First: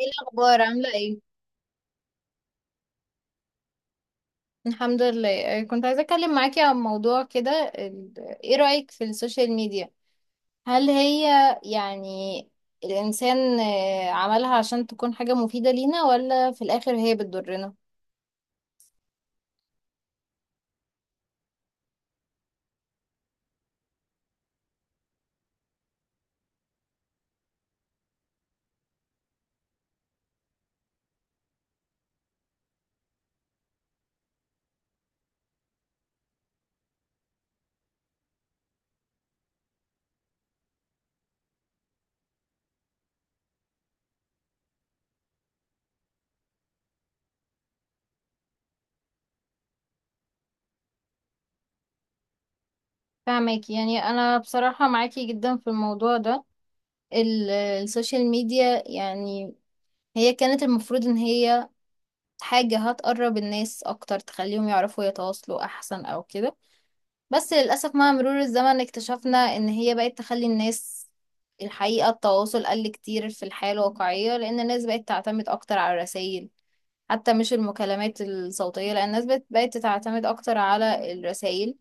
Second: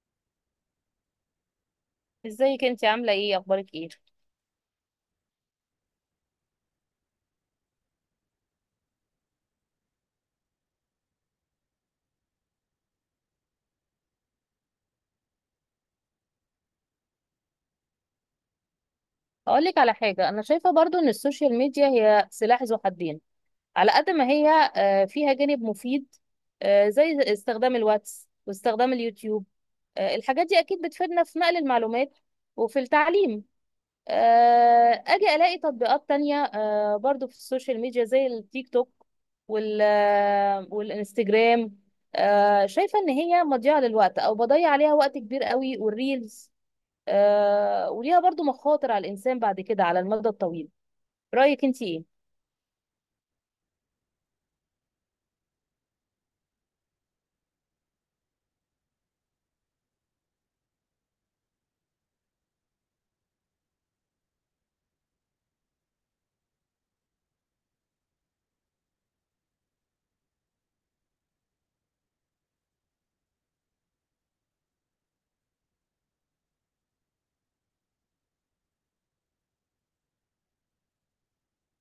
ايه الاخبار؟ عامله ايه؟ ازيك؟ انت عامله ايه؟ اخبارك ايه؟ الحمد لله. كنت عايزه اتكلم معاكي عن موضوع كده. ال- ايه رايك في السوشيال ميديا؟ هل هي يعني الانسان، عملها عشان تكون حاجه مفيده لينا ولا في الاخر هي بتضرنا؟ اقول لك على حاجه، انا شايفه برضو ان السوشيال ميديا هي سلاح ذو حدين. على قد ما هي فيها جانب مفيد، زي استخدام الواتس واستخدام اليوتيوب. الحاجات دي اكيد بتفيدنا في نقل المعلومات وفي التعليم. اجي الاقي تطبيقات تانية برضو في السوشيال ميديا زي التيك توك وال آه، والانستجرام. شايفه ان هي مضيعه للوقت او بضيع عليها وقت كبير قوي، والريلز وليها برضو مخاطر على الإنسان بعد كده على المدى الطويل. رأيك أنت إيه؟ فاهماكي. يعني انا بصراحه معاكي جدا في الموضوع ده. السوشيال ميديا يعني هي كانت المفروض ان هي حاجه هتقرب الناس اكتر، تخليهم يعرفوا يتواصلوا احسن او كده. بس للأسف مع مرور الزمن اكتشفنا إن هي بقت تخلي الناس، الحقيقة التواصل قل كتير في الحياة الواقعية، لأن الناس بقت تعتمد أكتر على الرسايل، حتى مش المكالمات الصوتية، لأن الناس بقت تعتمد أكتر على الرسايل،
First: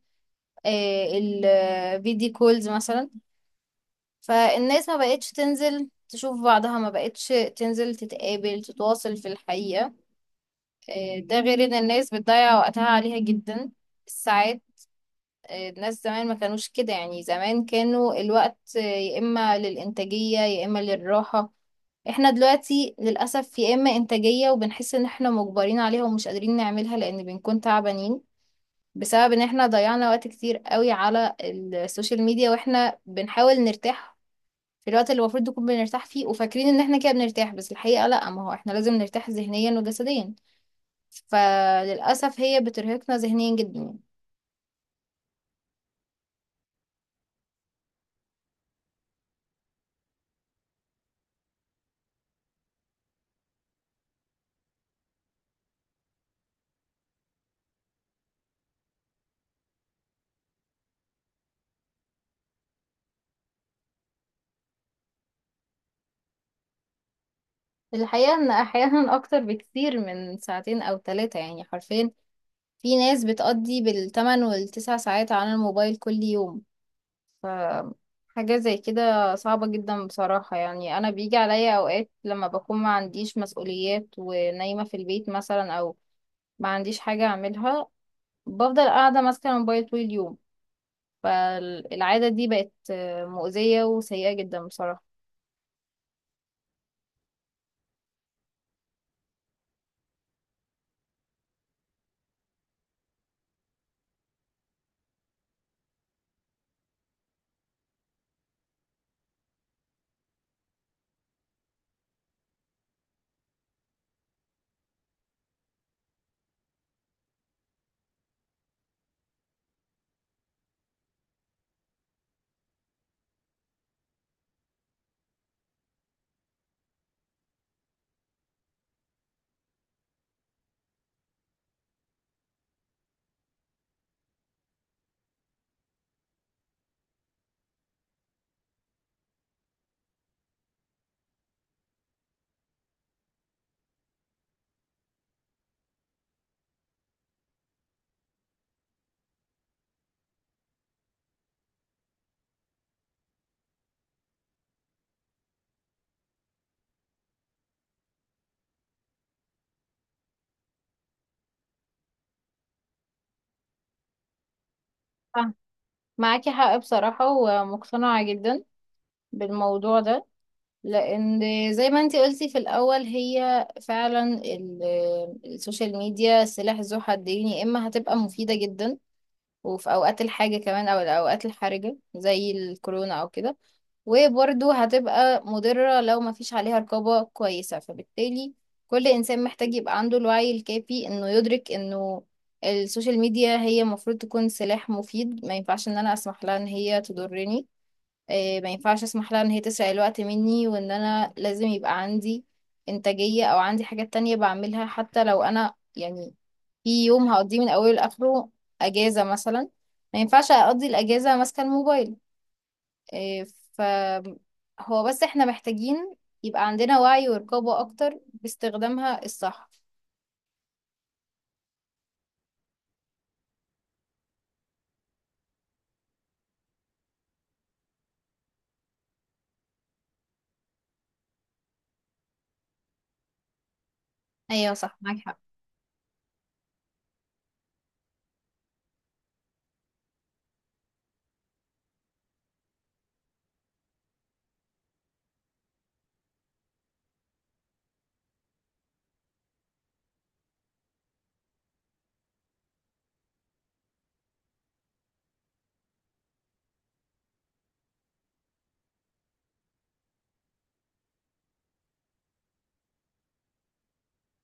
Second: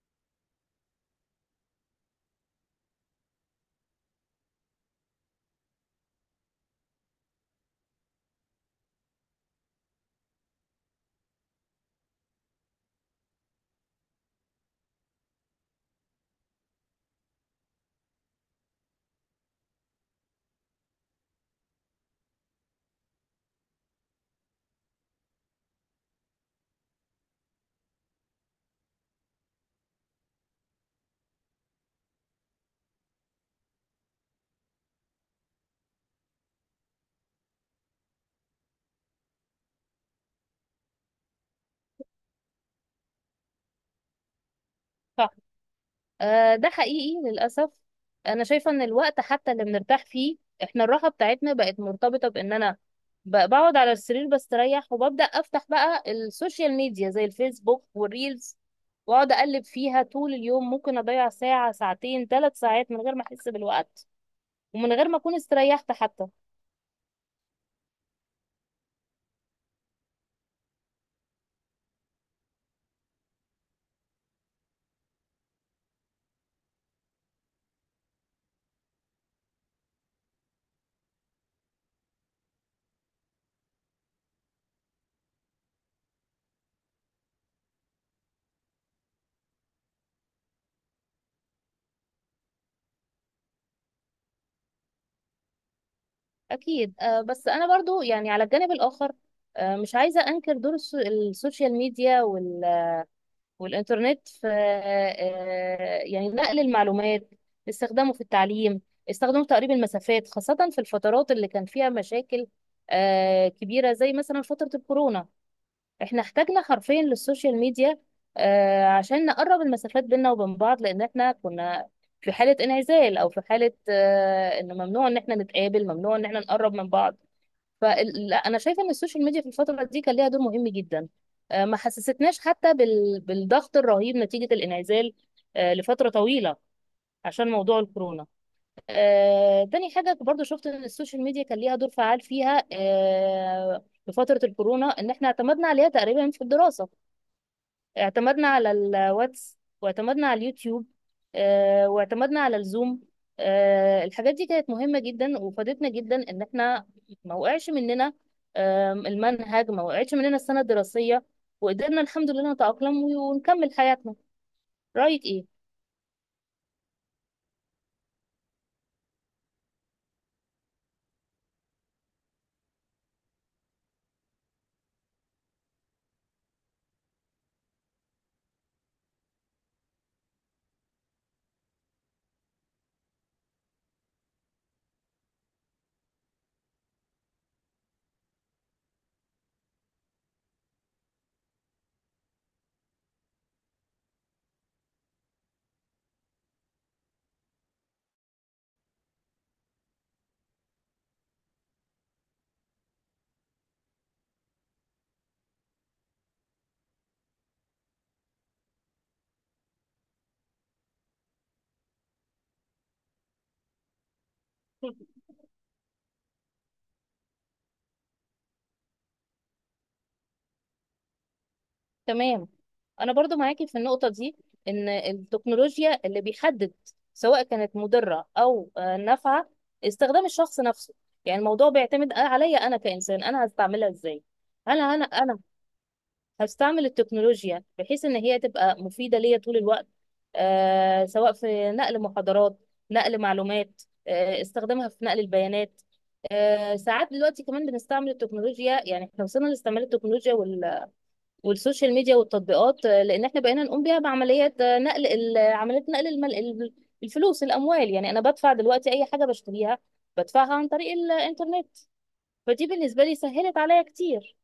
الفيديو كولز مثلا. فالناس ما بقتش تنزل تشوف بعضها، ما بقتش تنزل تتقابل تتواصل في الحقيقة. ده غير إن الناس بتضيع وقتها عليها جدا، الساعات. الناس زمان ما كانوش كده، يعني زمان كانوا الوقت يا إما للإنتاجية يا إما للراحة. احنا دلوقتي للأسف يا إما إنتاجية وبنحس إن احنا مجبرين عليها ومش قادرين نعملها لأن بنكون تعبانين بسبب إن احنا ضيعنا وقت كتير قوي على السوشيال ميديا، واحنا بنحاول نرتاح في الوقت اللي المفروض نكون بنرتاح فيه، وفاكرين إن احنا كده بنرتاح، بس الحقيقة لأ، ما هو احنا لازم نرتاح ذهنيا وجسديا. فللأسف هي بترهقنا ذهنيا جدا. صح. ده حقيقي للأسف. أنا شايفة إن الوقت حتى اللي بنرتاح فيه، إحنا الراحة بتاعتنا بقت مرتبطة بإن أنا بقعد على السرير بستريح، وببدأ أفتح بقى السوشيال ميديا زي الفيسبوك والريلز، وأقعد أقلب فيها طول اليوم. ممكن أضيع ساعة، ساعتين، 3 ساعات من غير ما أحس بالوقت، ومن غير ما أكون استريحت حتى. الحقيقة إن أحيانا أكتر بكتير من ساعتين أو ثلاثة، يعني حرفيا في ناس بتقضي بالتمن والتسع ساعات على الموبايل كل يوم. ف حاجة زي كده صعبة جدا بصراحة. يعني أنا بيجي عليا أوقات لما بكون ما عنديش مسؤوليات ونايمة في البيت مثلا، أو ما عنديش حاجة أعملها، بفضل قاعدة ماسكة الموبايل طول اليوم. فالعادة دي بقت مؤذية وسيئة جدا بصراحة. اكيد. بس انا برضو يعني على الجانب الاخر مش عايزه انكر دور السوشيال ميديا والانترنت في يعني نقل المعلومات، استخدامه في التعليم، استخدامه في تقريب المسافات، خاصه في الفترات اللي كان فيها مشاكل كبيره زي مثلا فتره الكورونا. احنا احتاجنا حرفيا للسوشيال ميديا عشان نقرب المسافات بيننا وبين بعض، لان احنا كنا في حاله انعزال، او في حاله ان ممنوع ان احنا نتقابل، ممنوع ان احنا نقرب من بعض. فانا شايفه ان السوشيال ميديا في الفتره دي كان ليها دور مهم جدا. ما حسستناش حتى بالضغط الرهيب نتيجه الانعزال لفتره طويله عشان موضوع الكورونا. تاني حاجه برضو شفت ان السوشيال ميديا كان ليها دور فعال فيها في فتره الكورونا، ان احنا اعتمدنا عليها تقريبا في الدراسه. اعتمدنا على الواتس، واعتمدنا على اليوتيوب، واعتمدنا على الزوم. الحاجات دي كانت مهمة جدا، وفادتنا جدا ان احنا ما وقعش مننا. المنهج ما وقعش مننا، السنة الدراسية. وقدرنا الحمد لله نتأقلم ونكمل حياتنا. رأيك ايه؟ آه، معاكي حق بصراحة ومقتنعة جدا بالموضوع ده، لان زي ما انتي قلتي في الاول هي فعلا السوشيال ميديا سلاح ذو حدين، يا اما هتبقى مفيده جدا، وفي اوقات الحاجه كمان او الاوقات الحرجه زي الكورونا او كده، وبرده هتبقى مضره لو ما فيش عليها رقابه كويسه. فبالتالي كل انسان محتاج يبقى عنده الوعي الكافي انه يدرك انه السوشيال ميديا هي المفروض تكون سلاح مفيد، ما ينفعش ان انا اسمح لها ان هي تضرني. إيه، ما ينفعش اسمح لها ان هي تسرق الوقت مني، وان انا لازم يبقى عندي انتاجية او عندي حاجات تانية بعملها، حتى لو انا يعني في يوم هقضيه من اوله لاخره اجازة مثلا، ما ينفعش اقضي الاجازة ماسكة الموبايل. إيه، ف هو بس احنا محتاجين يبقى عندنا وعي ورقابة اكتر باستخدامها الصح. تمام. انا برضو معاكي في النقطه دي، ان التكنولوجيا اللي بيحدد سواء كانت مضره او نافعه استخدام الشخص نفسه. يعني الموضوع بيعتمد عليا انا كانسان، انا هستعملها ازاي. ايوه هل صح، انا معاك حق. انا هستعمل التكنولوجيا بحيث ان هي تبقى مفيده ليا طول الوقت، سواء في نقل محاضرات، نقل معلومات، استخدامها في نقل البيانات. ساعات دلوقتي كمان بنستعمل التكنولوجيا. يعني احنا وصلنا لاستعمال التكنولوجيا والسوشيال ميديا والتطبيقات لان احنا بقينا نقوم بيها بعمليات نقل عمليات نقل الفلوس، الاموال. يعني انا بدفع دلوقتي اي حاجه بشتريها، بدفعها عن طريق الانترنت. فدي بالنسبه لي سهلت عليا كتير.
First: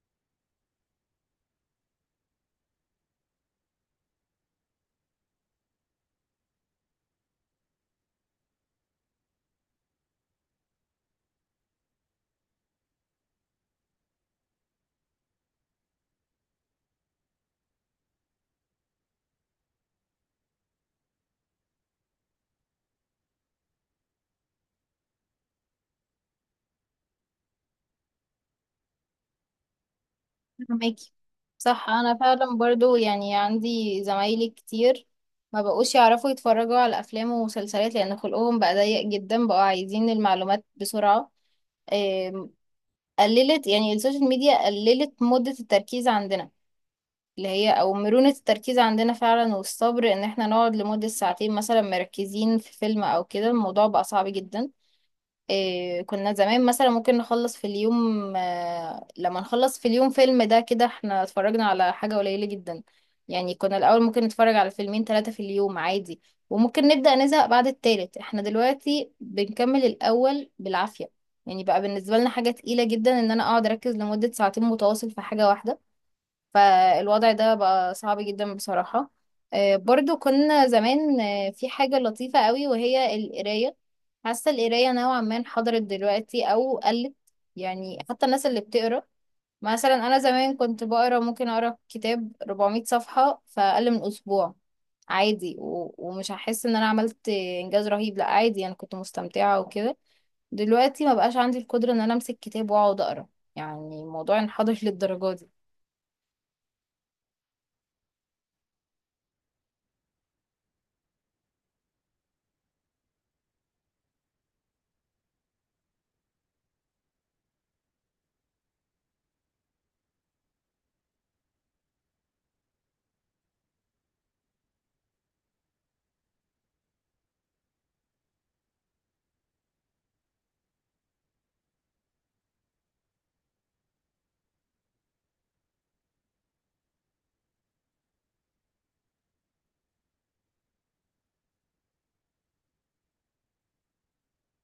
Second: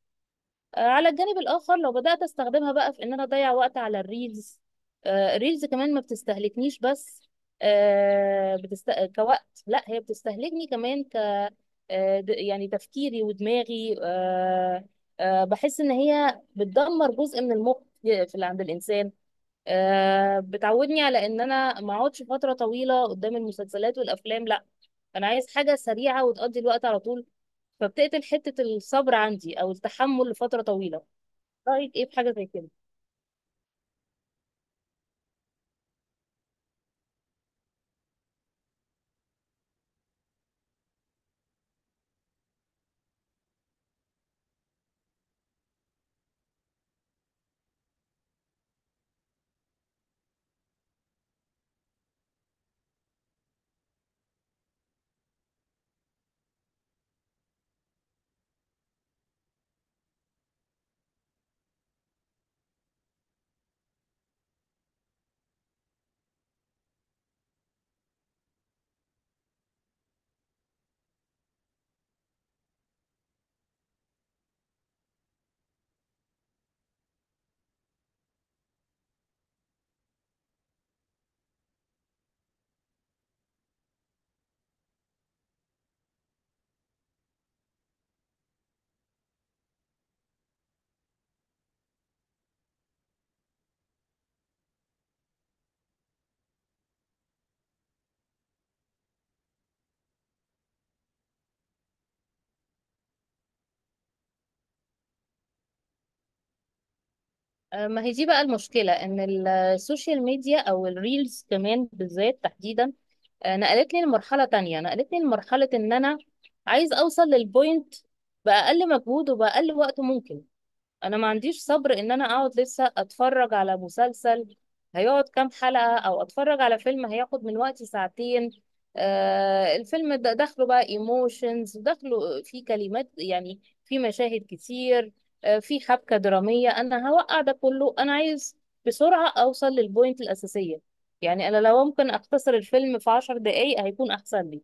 على الجانب الاخر لو بدات استخدمها بقى في ان انا اضيع وقت على الريلز. الريلز كمان ما بتستهلكنيش بس كوقت، لا، هي بتستهلكني كمان يعني تفكيري ودماغي. بحس ان هي بتدمر جزء من المخ في عند الانسان. بتعودني على ان انا ما اقعدش فتره طويله قدام المسلسلات والافلام. لا، انا عايز حاجه سريعه وتقضي الوقت على طول، فبتقتل حته الصبر عندي او التحمل لفتره طويله. فهماكي، صح. رايك ايه في انا حاجه زي فعلا كده؟ برضو يعني عندي زمايلي كتير ما بقوش يعرفوا يتفرجوا على افلام ومسلسلات، لان خلقهم بقى ضيق جدا، بقوا عايزين المعلومات بسرعة. آم، قللت، يعني السوشيال ميديا قللت مدة التركيز عندنا، اللي هي او مرونة التركيز عندنا فعلا، والصبر ان احنا نقعد لمدة ساعتين مثلا مركزين في فيلم او كده، الموضوع بقى صعب جدا. إيه، كنا زمان مثلا ممكن نخلص في اليوم، لما نخلص في اليوم فيلم ده كده احنا اتفرجنا على حاجة قليلة جدا. يعني كنا الأول ممكن نتفرج على فيلمين ثلاثة في اليوم عادي، وممكن نبدأ نزهق بعد التالت. احنا دلوقتي بنكمل الأول بالعافية، يعني بقى بالنسبة لنا حاجة تقيلة جدا ان انا اقعد اركز لمدة ساعتين متواصل في حاجة واحدة. فالوضع ده بقى صعب جدا بصراحة. برضو كنا زمان، في حاجة لطيفة قوي وهي القراية. حاسة القراية نوعا ما انحدرت دلوقتي أو قلت. يعني حتى الناس اللي بتقرا، مثلا أنا زمان كنت بقرا، ممكن أقرا كتاب 400 صفحة في أقل من أسبوع عادي، ومش هحس إن أنا عملت إنجاز رهيب، لأ عادي أنا كنت مستمتعة وكده. دلوقتي ما بقاش عندي القدرة إن أنا أمسك كتاب وأقعد أقرا. يعني الموضوع انحدر للدرجة دي. ما هي دي بقى المشكله، ان السوشيال ميديا او الريلز كمان بالذات تحديدا نقلتني لمرحلة تانية. نقلتني لمرحلة ان انا عايز اوصل للبوينت بأقل مجهود وبأقل وقت ممكن. انا ما عنديش صبر ان انا اقعد لسه اتفرج على مسلسل هيقعد كام حلقة، او اتفرج على فيلم هياخد من وقتي ساعتين. الفيلم ده داخله بقى ايموشنز، داخله فيه كلمات، يعني فيه مشاهد كتير، فيه حبكة درامية. انا هوقع ده كله؟ انا عايز بسرعة اوصل للبوينت الاساسية. يعني انا لو ممكن اختصر الفيلم في 10 دقايق هيكون احسن لي.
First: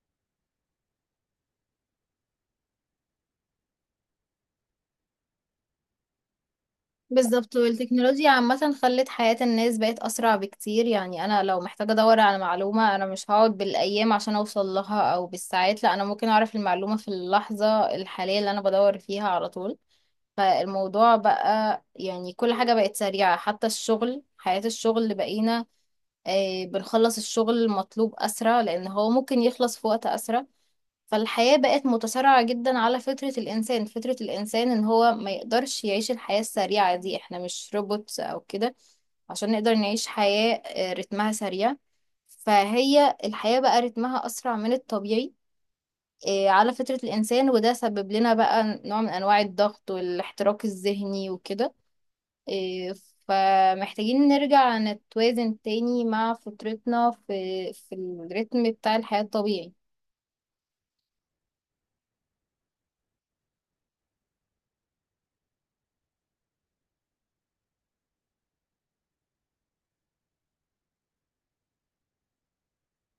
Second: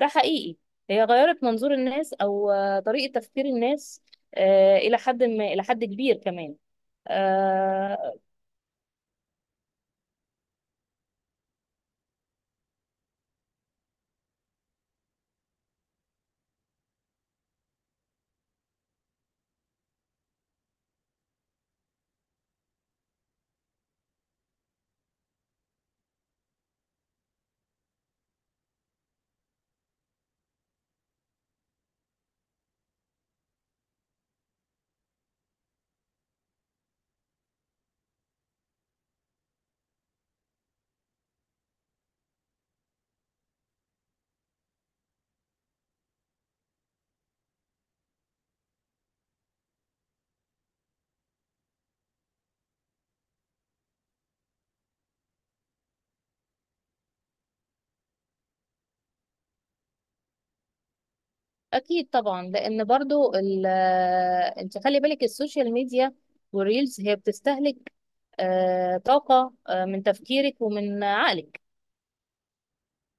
ده حقيقي. هي غيرت منظور الناس او طريقة تفكير الناس الى حد ما، الى حد كبير كمان. بالظبط، آه، والتكنولوجيا عامة خلت حياة الناس بقت أسرع بكتير. يعني أنا لو محتاجة أدور على معلومة، أنا مش هقعد بالأيام عشان أوصل لها أو بالساعات، لا أنا ممكن أعرف المعلومة في اللحظة الحالية اللي أنا بدور فيها على طول. فالموضوع بقى يعني كل حاجة بقت سريعة، حتى الشغل، حياة الشغل بقينا بنخلص الشغل المطلوب أسرع لأن هو ممكن يخلص في وقت أسرع. فالحياة بقت متسارعة جدا على فطرة الإنسان، فطرة الإنسان إن هو ما يقدرش يعيش الحياة السريعة دي. إحنا مش روبوتس أو كده عشان نقدر نعيش حياة رتمها سريع. فهي الحياة بقى رتمها أسرع من الطبيعي، على فطرة الإنسان. وده سبب لنا بقى نوع من أنواع الضغط والاحتراق الذهني وكده. آه، فمحتاجين نرجع نتوازن تاني مع فطرتنا في الريتم بتاع الحياة الطبيعي. اكيد طبعا، لان برضو انت خلي بالك، السوشيال ميديا والريلز هي بتستهلك طاقة من تفكيرك ومن عقلك،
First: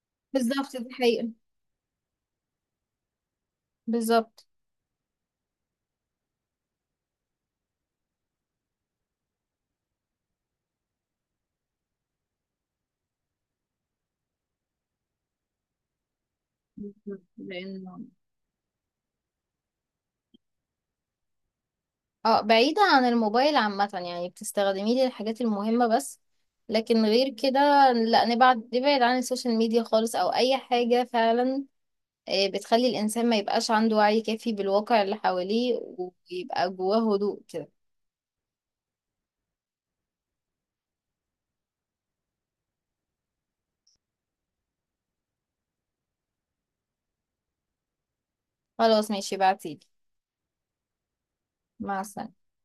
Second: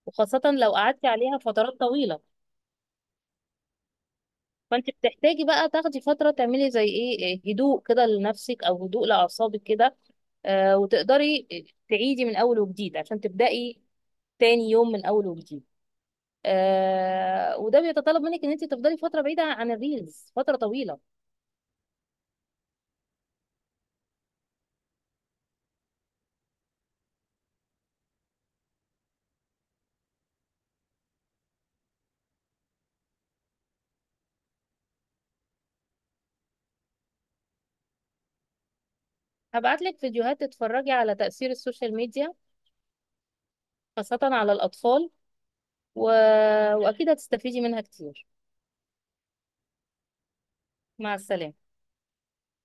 وخاصة لو بالظبط، دي قعدتي حقيقة. عليها فترات طويلة. بالظبط. فانت بتحتاجي بقى تاخدي فترة تعملي زي ايه هدوء كده لنفسك او هدوء لأعصابك كده، وتقدري تعيدي من اول وجديد عشان تبدأي تاني يوم من اول وجديد. وده لانه بيتطلب منك ان انت تفضلي فتره بعيده عن الريلز، فتره طويله. اه بعيدة عن الموبايل عامة، يعني بتستخدميه للحاجات المهمة بس، لكن غير كده لا، نبعد نبعد عن السوشيال ميديا خالص أو أي حاجة فعلا بتخلي الإنسان ما يبقاش عنده وعي كافي بالواقع اللي حواليه، ويبقى جواه هدوء كده. هبعت لك فيديوهات تتفرجي على تاثير السوشيال ميديا خاصه على الاطفال و... واكيد هتستفيدي منها كتير. خلاص ماشي، بعتيلي. مع السلامه. مع السلامة.